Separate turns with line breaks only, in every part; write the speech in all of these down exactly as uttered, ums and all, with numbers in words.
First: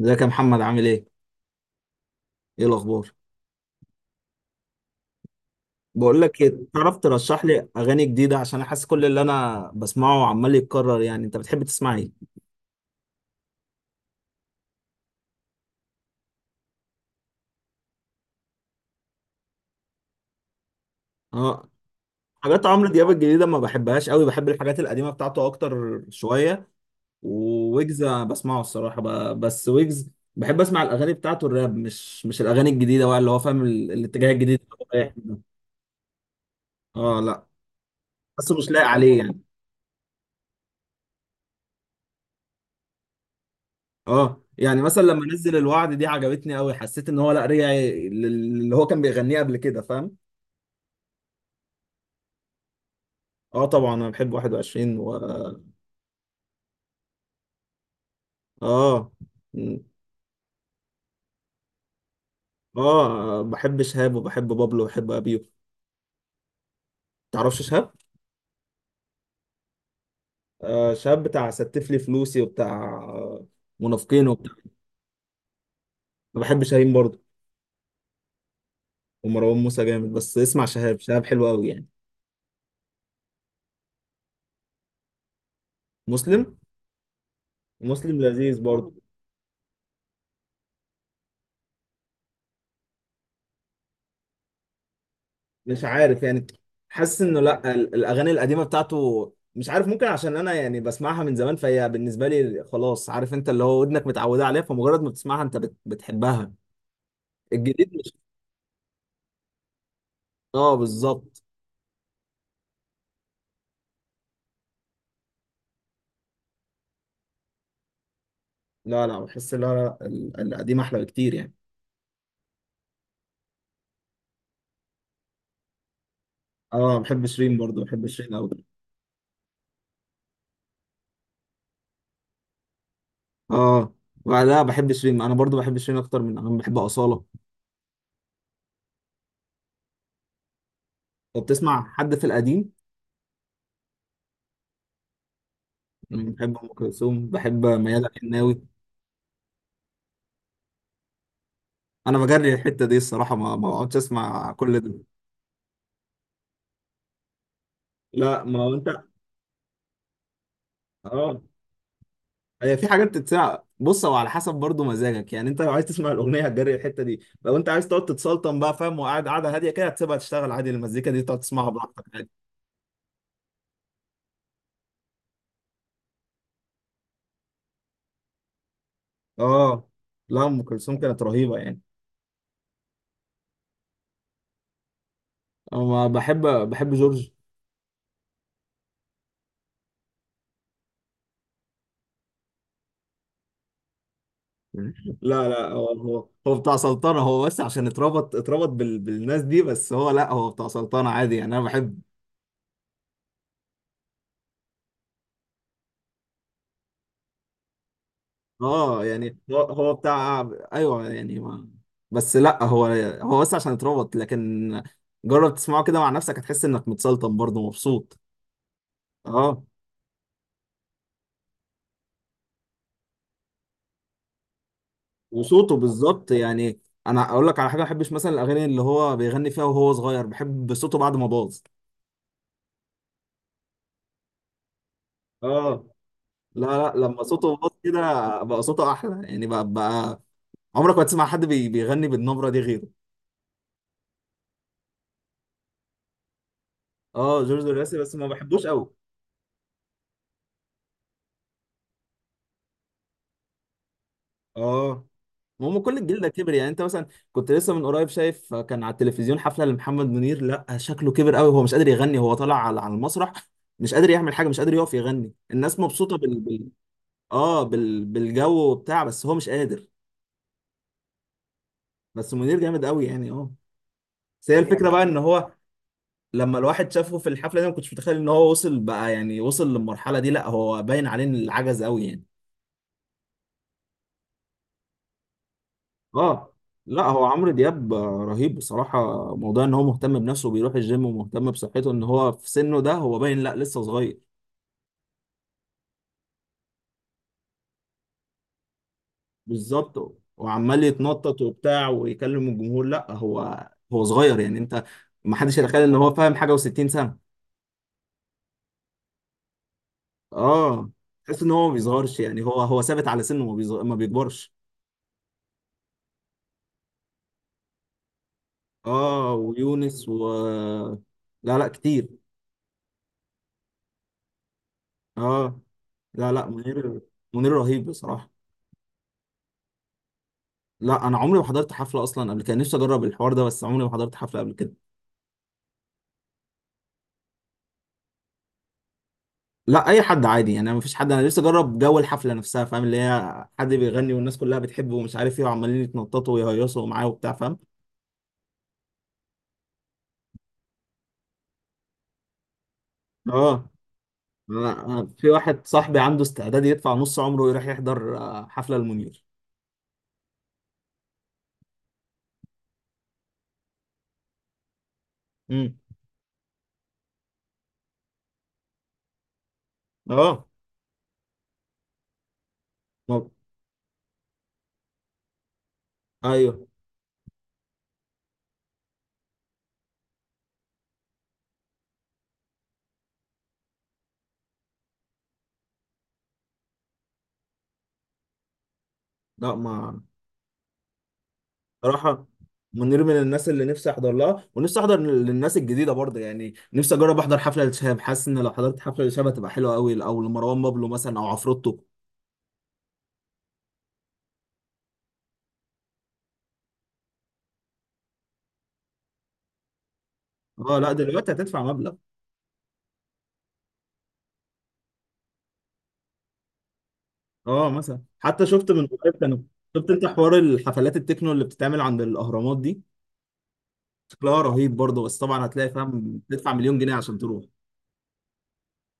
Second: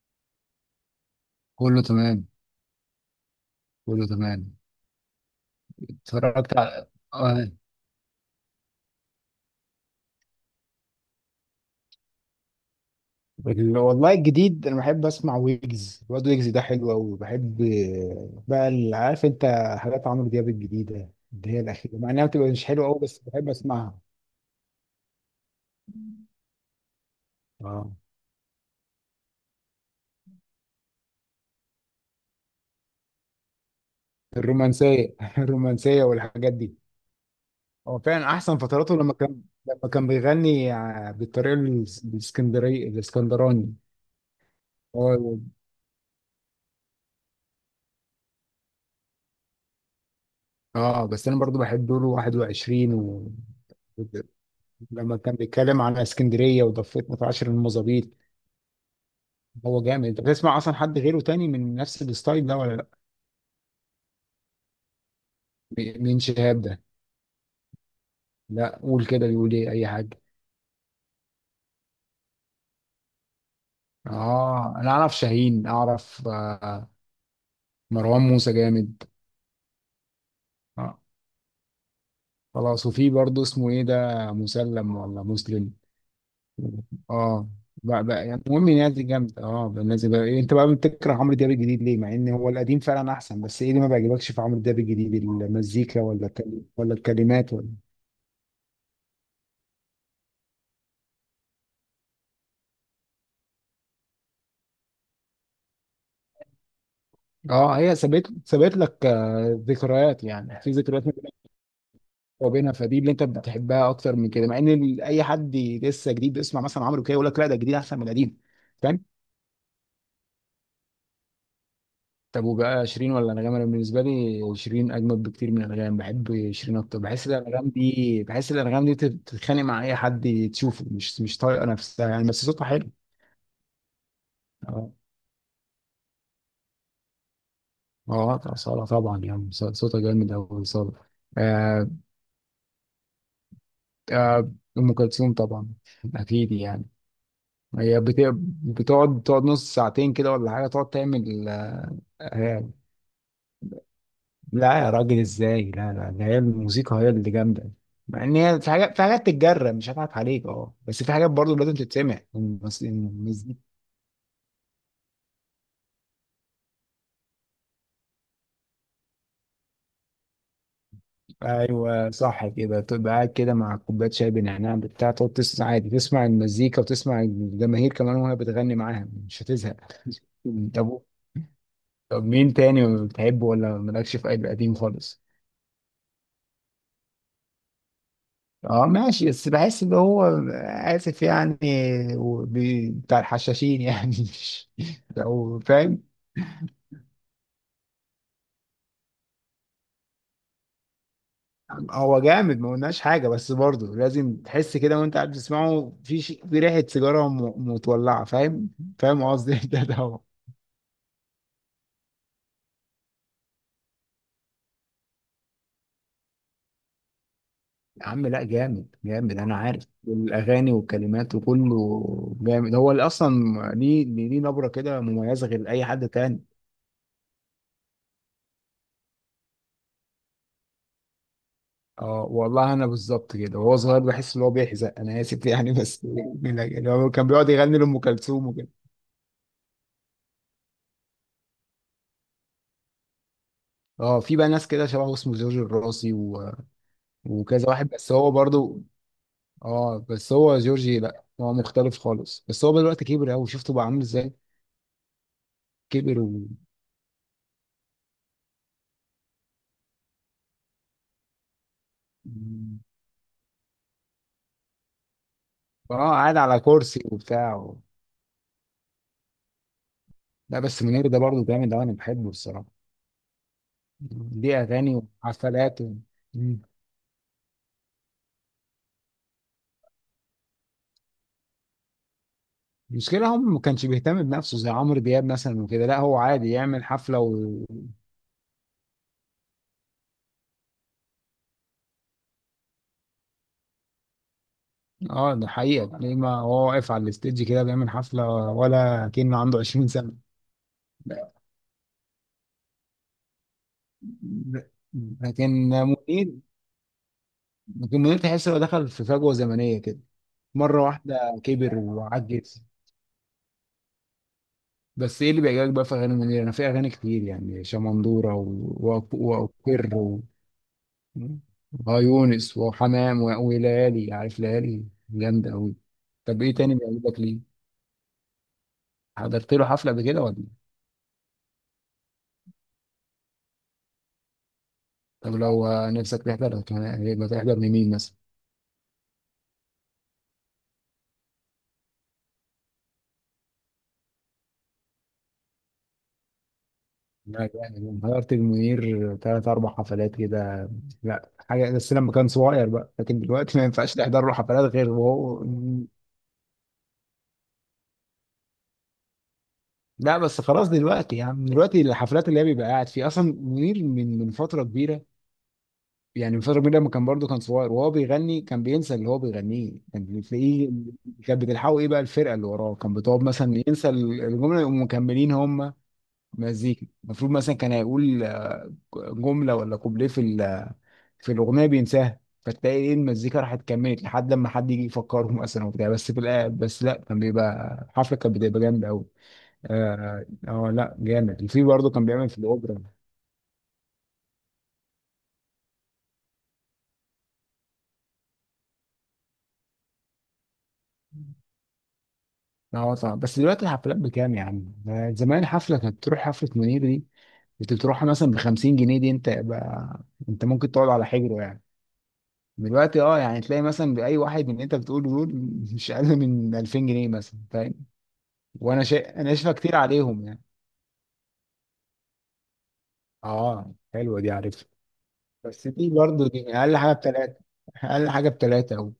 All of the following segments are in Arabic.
ازيك يا محمد، عامل ايه؟
كله تمام.
ايه الاخبار؟
كله تمام.
بقول لك ايه،
اتفرجت على
تعرف ترشح
آه،
لي اغاني جديده؟ عشان احس كل اللي انا بسمعه عمال يتكرر، يعني انت بتحب تسمع ايه؟
وال- والله الجديد، انا بحب اسمع ويجز، الواد ويجز ده حلو قوي، وبحب بقى ال- عارف انت، حاجات عمرو دياب الجديده، اللي هي
اه.
الاخيره، مع انها بتبقى مش
حاجات
حلوه
عمرو
قوي
دياب
بس
الجديده
بحب
ما
اسمعها.
بحبهاش قوي، بحب الحاجات القديمه بتاعته اكتر شويه.
اه
وويجز أنا بسمعه الصراحه، ب- بس ويجز بحب اسمع الاغاني بتاعته الراب، مش مش الاغاني الجديده بقى اللي هو فاهم ال- الاتجاه الجديد اللي هو رايح
الرومانسيه
منه.
الرومانسيه والحاجات دي.
اه، لا
هو فعلا
بس
احسن
مش لايق
فتراته لما
عليه يعني.
كان لما كان بيغني ع- بالطريقه الاس- الاسكندريه الاسكندراني.
اه يعني مثلا لما
هو
نزل الوعد دي عجبتني قوي، حسيت ان هو لا، رجع لل- اللي هو كان بيغنيه قبل كده، فاهم.
اه بس انا برضو بحب دوره واحد وعشرين و
اه طبعا انا بحب واحد وعشرين
لما
و
كان بيتكلم على اسكندريه وضفت متعشر المظابيط.
اه. م.
هو جامد. انت بتسمع اصلا حد غيره تاني من نفس الستايل ده ولا لا؟
اه بحب شهاب، وبحب بابلو، وبحب ابيو.
م- مين شهاب ده؟
تعرفش شهاب؟
لا قول كده، بيقول ايه، اي حاجه.
آه، شهاب بتاع ستف لي فلوسي، وبتاع آه، منافقين، وبتاع.
اه، انا اعرف شاهين، اعرف.
انا بحب
آه
شاهين برضه،
مروان موسى جامد.
ومروان موسى جامد، بس اسمع شهاب.
آه.
شهاب حلو قوي يعني.
خلاص. وفي برضه اسمه ايه ده، مسلم ولا مسلم؟
مسلم.
اه. بقى
مسلم
بقى يعني
لذيذ
المهم الناس
برضه.
دي جامده. اه بقى، الناس دي بقى إيه، انت بقى بتكره عمرو دياب الجديد ليه مع ان هو القديم فعلا احسن؟ بس ايه اللي ما بيعجبكش في عمرو دياب الجديد،
مش
المزيكا
عارف
ولا
يعني.
الكل- ولا
حاسس انه
الكلمات ولا...
لا، ال- الاغاني القديمه بتاعته، مش عارف، ممكن عشان انا يعني بسمعها من زمان، فهي بالنسبه لي خلاص، عارف انت، اللي هو ودنك متعوده عليها، فمجرد ما بتسمعها انت بت... بتحبها.
اه
الجديد
هي
مش.
سابت سابت لك آه، ذكريات، يعني في
اه
ذكريات ما
بالظبط.
بينك وبينها، فدي اللي انت بتحبها اكتر من كده. مع ان ال- اي حد لسه جديد بيسمع مثلا عمرو كده يقول لك لا ده جديد احسن من القديم، فاهم.
لا لا بحس، لا لا، ال- القديم احلى بكتير يعني.
طب وبقى شيرين ولا انغام؟ انا بالنسبه لي شيرين اجمد بكتير من انغام، بحب شيرين
اه
اكتر،
بحب
بحس ان
شيرين
الانغام
برضو، بحب
دي
شيرين قوي.
بحس ان الانغام دي بتتخانق مع اي حد تشوفه، مش مش طايقه نفسها يعني، بس صوتها حلو.
اه. لا
اه.
بحب شيرين، انا برضو بحب شيرين اكتر من، انا بحب اصاله.
اه صالة طبعا، يعني صوتها جامد قوي صالة.
طب
آه،
تسمع حد في القديم؟
آه، ام كلثوم طبعا.
أنا
اكيد
بحب ام
يعني.
كلثوم، بحب
هي
ميادة
بت-
الحناوي.
بتقعد تقعد نص ساعتين كده، ولا حاجة تقعد تعمل.
انا بجري
آه،
الحته دي الصراحه، ما ما بقعدش اسمع
لا
كل
يا
ده.
راجل ازاي، لا لا، ده هي الموسيقى هي اللي جامدة. مع ان
لا ما
هي في
هو
حاجات في
انت.
حاجات تتجرب مش هضحك عليك، اه، بس في حاجات
اه
برضه لازم تتسمع
هي
المس-
في حاجات
المس-
تتسمع، بص هو على حسب برضو مزاجك، يعني انت لو عايز تسمع الاغنيه هتجري الحته دي، لو انت عايز تقعد تتسلطن بقى، فاهم، وقاعد قاعده هاديه كده، هتسيبها تشتغل عادي، المزيكا دي تقعد تسمعها براحتك
ايوه
عادي.
صح كده، تبقى قاعد كده مع كوباية شاي بنعناع بتاع، تقعد تسمع عادي، تسمع المزيكا وتسمع الجماهير كمان وهي بتغني معاها، مش هتزهق.
اه، لا ام كلثوم
طب،
كانت رهيبه يعني.
طب مين تاني بتحبه، ولا مالكش في أي قديم خالص؟
انا بحب بحب جورج.
اه ماشي، بس بحس ان هو اسف يعني، وبي- بتاع الحشاشين يعني مش
لا
لو
لا، هو
فاهم.
هو هو بتاع سلطنه، هو بس عشان اتربط، اتربط بال... بالناس دي، بس هو لا، هو بتاع سلطنه عادي يعني، انا بحب.
هو جامد ما قلناش حاجه، بس برضه لازم تحس كده وانت قاعد بتسمعه في ش- في ريحه سيجاره م- متولعه، فاهم.
اه
فاهم
يعني
قصدي
هو
ده
هو
ده هو.
بتاع. ايوه يعني ما، بس لا هو، هو بس عشان اتربط، لكن جرب تسمعه كده مع نفسك، هتحس انك متسلطن برضه
يا
مبسوط.
عم لا، جامد جامد، انا
اه،
عارف، والاغاني والكلمات وكله جامد، هو اللي اصلا ليه، ليه ليه نبره كده مميزه غير
وصوته
اي حد
بالظبط
تاني.
يعني. انا اقول لك على حاجه، ما بحبش مثلا الاغاني اللي هو بيغني فيها وهو صغير، بحب صوته بعد ما باظ.
اه والله انا بالظبط كده، وهو صغير بحس ان هو بيحزق، انا اسف يعني،
اه،
بس من
لا
أجل- يعني
لا
هو
لما
كان بيقعد
صوته باظ
يغني لام
كده،
كلثوم
بقى
وكده.
صوته احلى يعني، بقى, بقى عمرك ما تسمع حد بي- بيغني بالنبره دي غيره.
اه في بقى ناس كده شبهه، اسمه جورج الراسي و...
اه جورج
وكذا واحد،
الراسي
بس
بس ما
هو
بحبوش
برضو.
قوي.
اه بس هو جورجي، لا هو مختلف خالص، بس هو دلوقتي كبر قوي، شفته بقى عامل ازاي.
اه، ما هم كل
كبر
الجيل ده
و...
كبر يعني. انت مثلا كنت لسه من قريب شايف، كان على التلفزيون حفله لمحمد منير، لا شكله كبر قوي، هو مش قادر يغني، هو طالع على على المسرح، مش قادر يعمل حاجه، مش قادر يقف يغني، الناس
اه
مبسوطه
قاعد
بال,
على
بال...
كرسي وبتاع
اه
و...
بال... بالجو وبتاع، بس هو مش قادر.
لا بس منير ده برضو جامد أوي، انا بحبه
بس منير
الصراحه،
جامد قوي يعني، اه. بس هي
ليه
الفكره
اغاني
بقى ان هو،
وحفلات.
لما الواحد شافه في الحفله دي، ما كنتش متخيل ان هو وصل بقى يعني، وصل للمرحله دي، لا هو باين عليه ان العجز قوي يعني.
المشكلة هم ما كانش بيهتم بنفسه زي عمرو دياب مثلا وكده، لا هو عادي
اه،
يعمل
لا
حفلة
هو
و...
عمرو دياب آه، رهيب بصراحة. موضوع ان هو مهتم بنفسه، بيروح الجيم ومهتم بصحته، ان هو في سنه ده هو باين لا، لسه صغير.
اه ده حقيقة، ليه ما هو واقف على الستيج كده بيعمل حفلة ولا كأنه عنده عشرين سنة.
بالظبط، وعمال
ب-
يتنطط وبتاع، ويكلم الجمهور، لا هو هو صغير يعني، انت ما
لكن
حدش يتخيل ان هو، فاهم
منير،
حاجة، و60 سنة.
لكن منير تحس انه دخل في فجوة زمنية كده، مرة
اه،
واحدة
تحس ان هو ما
كبر
بيصغرش يعني، هو
وعجز.
هو ثابت على سنه، ما بيصغ... ما بيكبرش.
بس ايه اللي بيعجبك بقى في اغاني منير؟ انا في اغاني كتير يعني شمندورة و- و-
اه،
واقر.
ويونس و،
مم.
لا لا
اه
كتير.
يونس وحمام و- وليالي، عارف ليالي جامدة
اه،
أوي.
لا
طب
لا
إيه تاني
منير،
بيعجبك لك
منير
ليه؟
رهيب بصراحة.
حضرت له حفلة قبل كده ولا؟
لا انا عمري ما حضرت حفله اصلا قبل كده، نفسي اجرب الحوار ده، بس عمري ما حضرت حفله قبل كده.
طب لو آه، نفسك تحضر كان- يبقى تحضر لمين مثلا؟
لا اي حد عادي يعني، ما فيش حد، انا نفسي اجرب جو الحفله نفسها، فاهم، اللي هي حد بيغني والناس كلها بتحبه ومش عارف ايه، وعمالين يتنططوا ويهيصوا معاه وبتاع،
لا
فاهم.
يعني حضرت المنير تلات أربع حفلات كده. لا حاجة، بس لما كان صغير بقى، لكن دلوقتي ما
اه،
ينفعش تحضر له
أنا-
حفلات غير
أنا في
وهو...
واحد صاحبي عنده استعداد يدفع نص عمره ويروح يحضر آه، حفله المنير.
لا بس خلاص دلوقتي، يعني دلوقتي الحفلات اللي هي بيبقى قاعد فيها أصلا منير من من فترة كبيرة.
امم.
يعني مصطفى غريب لما كان برضه كان صغير وهو بيغني كان بينسى اللي هو بيغنيه، كان
اه،
تلاقيه كانت بتلحقه ايه بقى الفرقه اللي وراه، كان بتقعد
ما-
مثلا ينسى الجمله يقوموا مكملين هم
ايوه
مزيكا المفروض. مثلا كان هيقول جمله ولا كوبليه في ال- في الاغنيه بينساها، فتلاقي ايه المزيكا راحت كملت لحد لما حد يجي يفكره مثلا وبتاع. بس في الآ- بس لا، كان بيبقى الحفله، كانت بتبقى جامده قوي.
لا ما،
اه آه، لا جامد، وفي برضه كان
صراحة
بيعمل في الاوبرا.
منير من الناس اللي نفسي احضر لها، ونفسي احضر للناس الجديده برضه يعني، نفسي اجرب احضر حفله لشهاب، حاسس ان لو حضرت حفله لشهاب هتبقى حلوه قوي، او لمروان بابلو مثلا، او عفروتو.
اه طبعا، بس دلوقتي الحفلات بكام يا عم؟ ده زمان حفلة، كانت تروح حفلة منير دي، كنت بتروح مثلا ب خمسين جنيه. دي انت بقى، انت ممكن
اه
تقعد
لا،
على
دلوقتي
حجره
هتدفع
يعني.
مبلغ.
دلوقتي اه يعني، تلاقي مثلا بأي واحد من اللي انت بتقوله دول مش أقل من ألفين جنيه مثلا،
اه
فاهم؟
مثلا، حتى شفت
وانا
من قريب
شا... انا
كانوا،
شايفها كتير
شفت انت
عليهم
حوار
يعني.
الحفلات التكنو اللي بتتعمل عند الاهرامات دي؟
اه حلوة دي،
شكلها
عارفها.
رهيب برضه، بس طبعا هتلاقي،
بس دي
فاهم،
برضه
تدفع
دي أقل
مليون
حاجة
جنيه عشان
بتلاتة،
تروح.
أقل حاجة بتلاتة و...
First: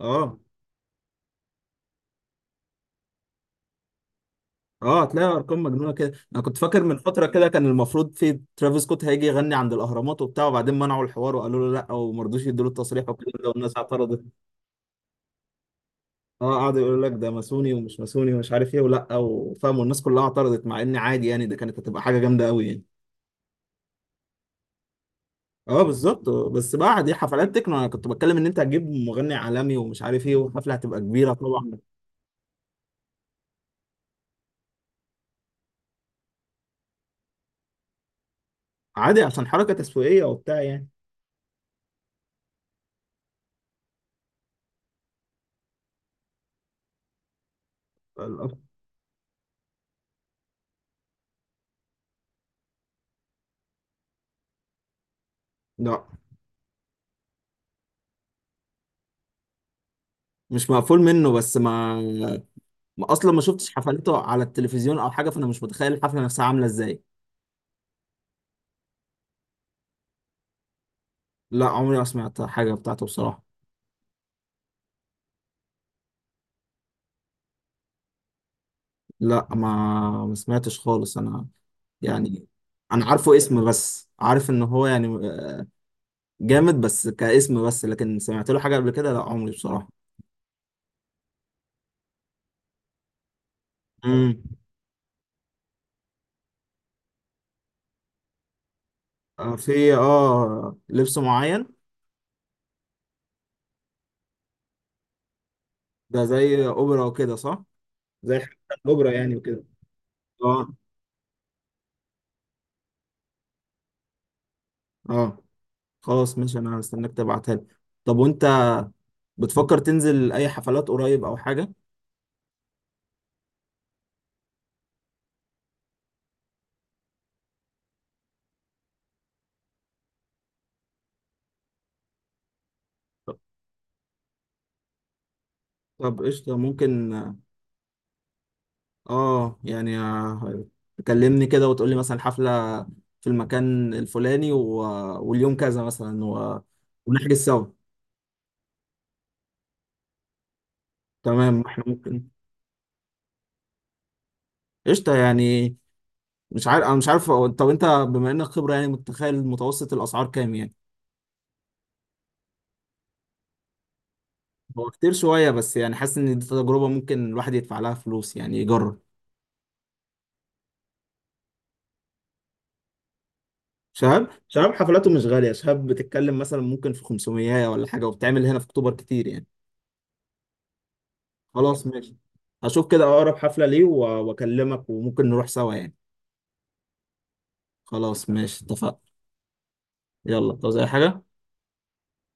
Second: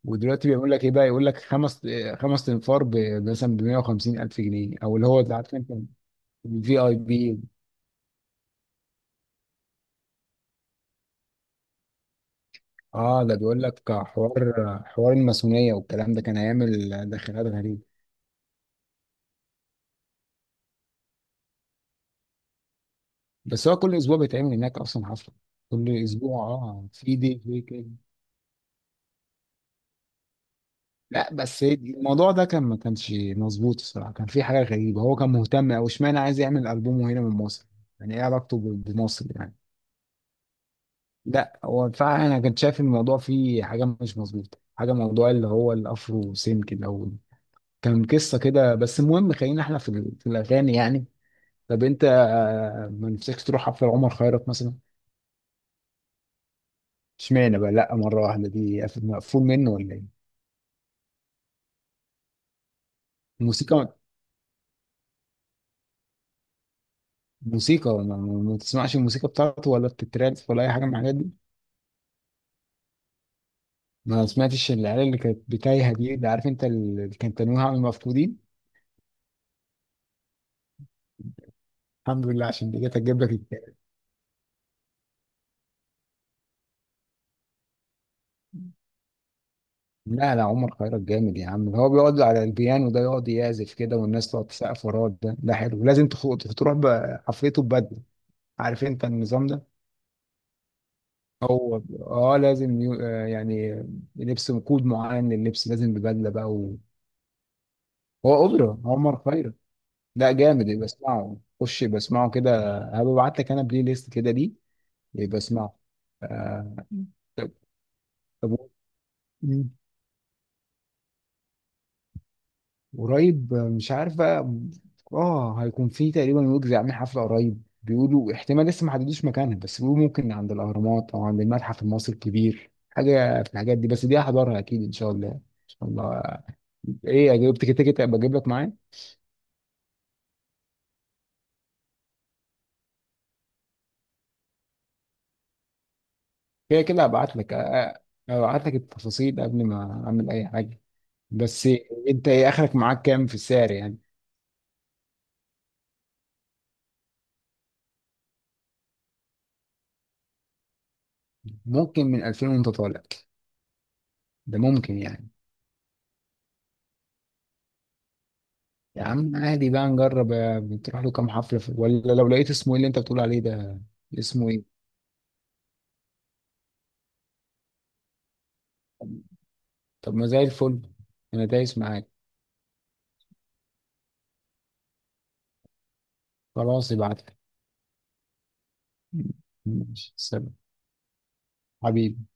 اه.
ودلوقتي بيقول لك ايه بقى، يقول لك خمس خمس تنفار ب- مثلا ب مئة وخمسين الف جنيه، او
اه،
اللي هو
هتلاقي
ده، عارف
ارقام
انت.
مجنونه كده، انا كنت
الفي
فاكر
اي
من فتره
بي.
كده، كان المفروض في ترافيس سكوت هيجي يغني عند الاهرامات وبتاع، وبعدين منعوا الحوار وقالوا له لا، وما رضوش يدوا له التصريح
اه
والكلام
ده
ده،
بيقول
والناس
لك
اعترضت.
حوار، حوار الماسونيه والكلام ده، كان
اه قعدوا يقولوا
هيعمل
لك ده
داخلات
ماسوني
غريبه.
ومش ماسوني ومش عارف ايه ولا، وفاهم، والناس كلها اعترضت، مع ان عادي يعني، ده كانت هتبقى حاجه جامده قوي يعني.
بس هو كل اسبوع بيتعمل هناك اصلا حفله.
اه
كل
بالظبط،
اسبوع
بس
اه،
بقى دي
في دي
حفلات
في
تكنو، انا
كده.
كنت بتكلم ان انت هتجيب مغني عالمي ومش عارف ايه، والحفله هتبقى كبيره
لا بس
طبعا.
الموضوع ده كان، ما كانش مظبوط الصراحه، كان في حاجه غريبه. هو كان مهتم او اشمعنى عايز يعمل البومه هنا من مصر، يعني ايه علاقته ب-
عادي،
بمصر
عشان
يعني.
حركه تسويقيه وبتاع يعني.
لا هو فعلا، انا كنت شايف الموضوع فيه حاجه مش مظبوطه، حاجه، موضوع اللي هو الافرو سينك الاول كان قصه كده. بس المهم خلينا احنا في ال- في الاغاني يعني. طب انت آه، ما نفسكش تروح حفله عمر خيرت مثلا؟
لا
اشمعنى بقى؟ لا، مره واحده دي قف- مقفول منه، ولا ايه؟
مش مقفول منه، بس ما، ما اصلا ما شفتش
الموسيقى،
حفلاته على التلفزيون او حاجه، فانا مش متخيل الحفله نفسها عامله ازاي.
موسيقى ما, ما ما تسمعش الموسيقى بتاعته، ولا بتترانس، ولا اي حاجه من الحاجات دي؟
لا عمري ما سمعت حاجه بتاعته بصراحه.
ما سمعتش العيال اللي كانت بتايهه دي، اللي عارف انت، اللي كانت تنويها عن المفقودين؟
لا ما، ما سمعتش خالص انا
الحمد
يعني.
لله، عشان دي كانت
انا
هتجيب لك
عارفه اسم،
اكتئاب.
بس عارف ان هو يعني جامد، بس كاسم بس، لكن سمعت له حاجه قبل كده، لا عمري بصراحه.
لا لا، عمر خيرت جامد يا عم، هو بيقعد على البيانو ده يقعد يعزف كده، والناس
امم.
تقعد تسقف وراه، ده ده حلو. لازم تخ- تروح بقى حفلته ببدله، عارف انت النظام
آه،
ده.
في اه لبس معين؟
هو، اه لازم يو- آه، يعني لبس كود معين للبس، لازم
ده
ببدله بقى
زي
و...
اوبرا وكده صح؟
هو
زي حفلة
اوبرا
الاوبرا
عمر
يعني
خيرت.
وكده.
لا جامد،
اه.
يبقى اسمعه، خش يبقى اسمعه كده، هبعت لك انا بلاي ليست كده دي،
اه،
يبقى اسمعه.
خلاص ماشي،
آه...
انا هستناك
طب.
تبعتها لي. طب
طب
وانت،
و... مم.
بتفكر تنزل اي حفلات قريب او حاجه؟
قريب آه، مش عارف بقى. اه هيكون في تقريبا ويجز عامل حفله قريب، بيقولوا احتمال لسه ما حددوش مكانها، بس بيقولوا ممكن عند الاهرامات او عند المتحف المصري الكبير، حاجه في الحاجات دي. بس دي هحضرها اكيد ان شاء الله ان شاء
طب
الله.
قشطة ممكن.
ايه يعني، جبت كده كده ابقى اجيب لك معايا.
اه يعني، آه، تكلمني كده وتقولي مثلا حفلة في المكان الفلاني و، واليوم كذا مثلا و،
كده كده هبعت
ونحجز
لك.
سوا.
آه، آه، هبعت لك التفاصيل قبل ما اعمل اي حاجه.
تمام،
بس
احنا ممكن.
انت ايه اخرك، معاك كام في السعر يعني؟
قشطة يعني. مش عارف، انا مش عارف، هو- طب انت بما انك خبرة يعني، متخيل متوسط الاسعار كام يعني؟
ممكن من ألفين وانت طالع، ده
هو
ممكن
كتير
يعني.
شوية، بس يعني حاسس ان دي تجربة ممكن الواحد يدفع لها فلوس يعني، يجرب.
يا عم عادي بقى، نجرب آه، بتروح له كام حفله في... ولا لو لقيت اسمه ايه اللي انت بتقول عليه ده؟
شهاب
اسمه ايه؟
شهاب حفلاته مش غالية، شهاب بتتكلم مثلا ممكن في خمسمية ولا حاجة، وبتعمل هنا في اكتوبر كتير يعني.
طب ما زي الفل، انا دايس
خلاص
معاك.
ماشي، هشوف كده اقرب حفلة ليه و- واكلمك، وممكن نروح سوا يعني.
خلاص ابعت لك.
خلاص ماشي اتفقنا.
ماشي سلام
يلا، عاوز اي حاجة؟
حبيبي.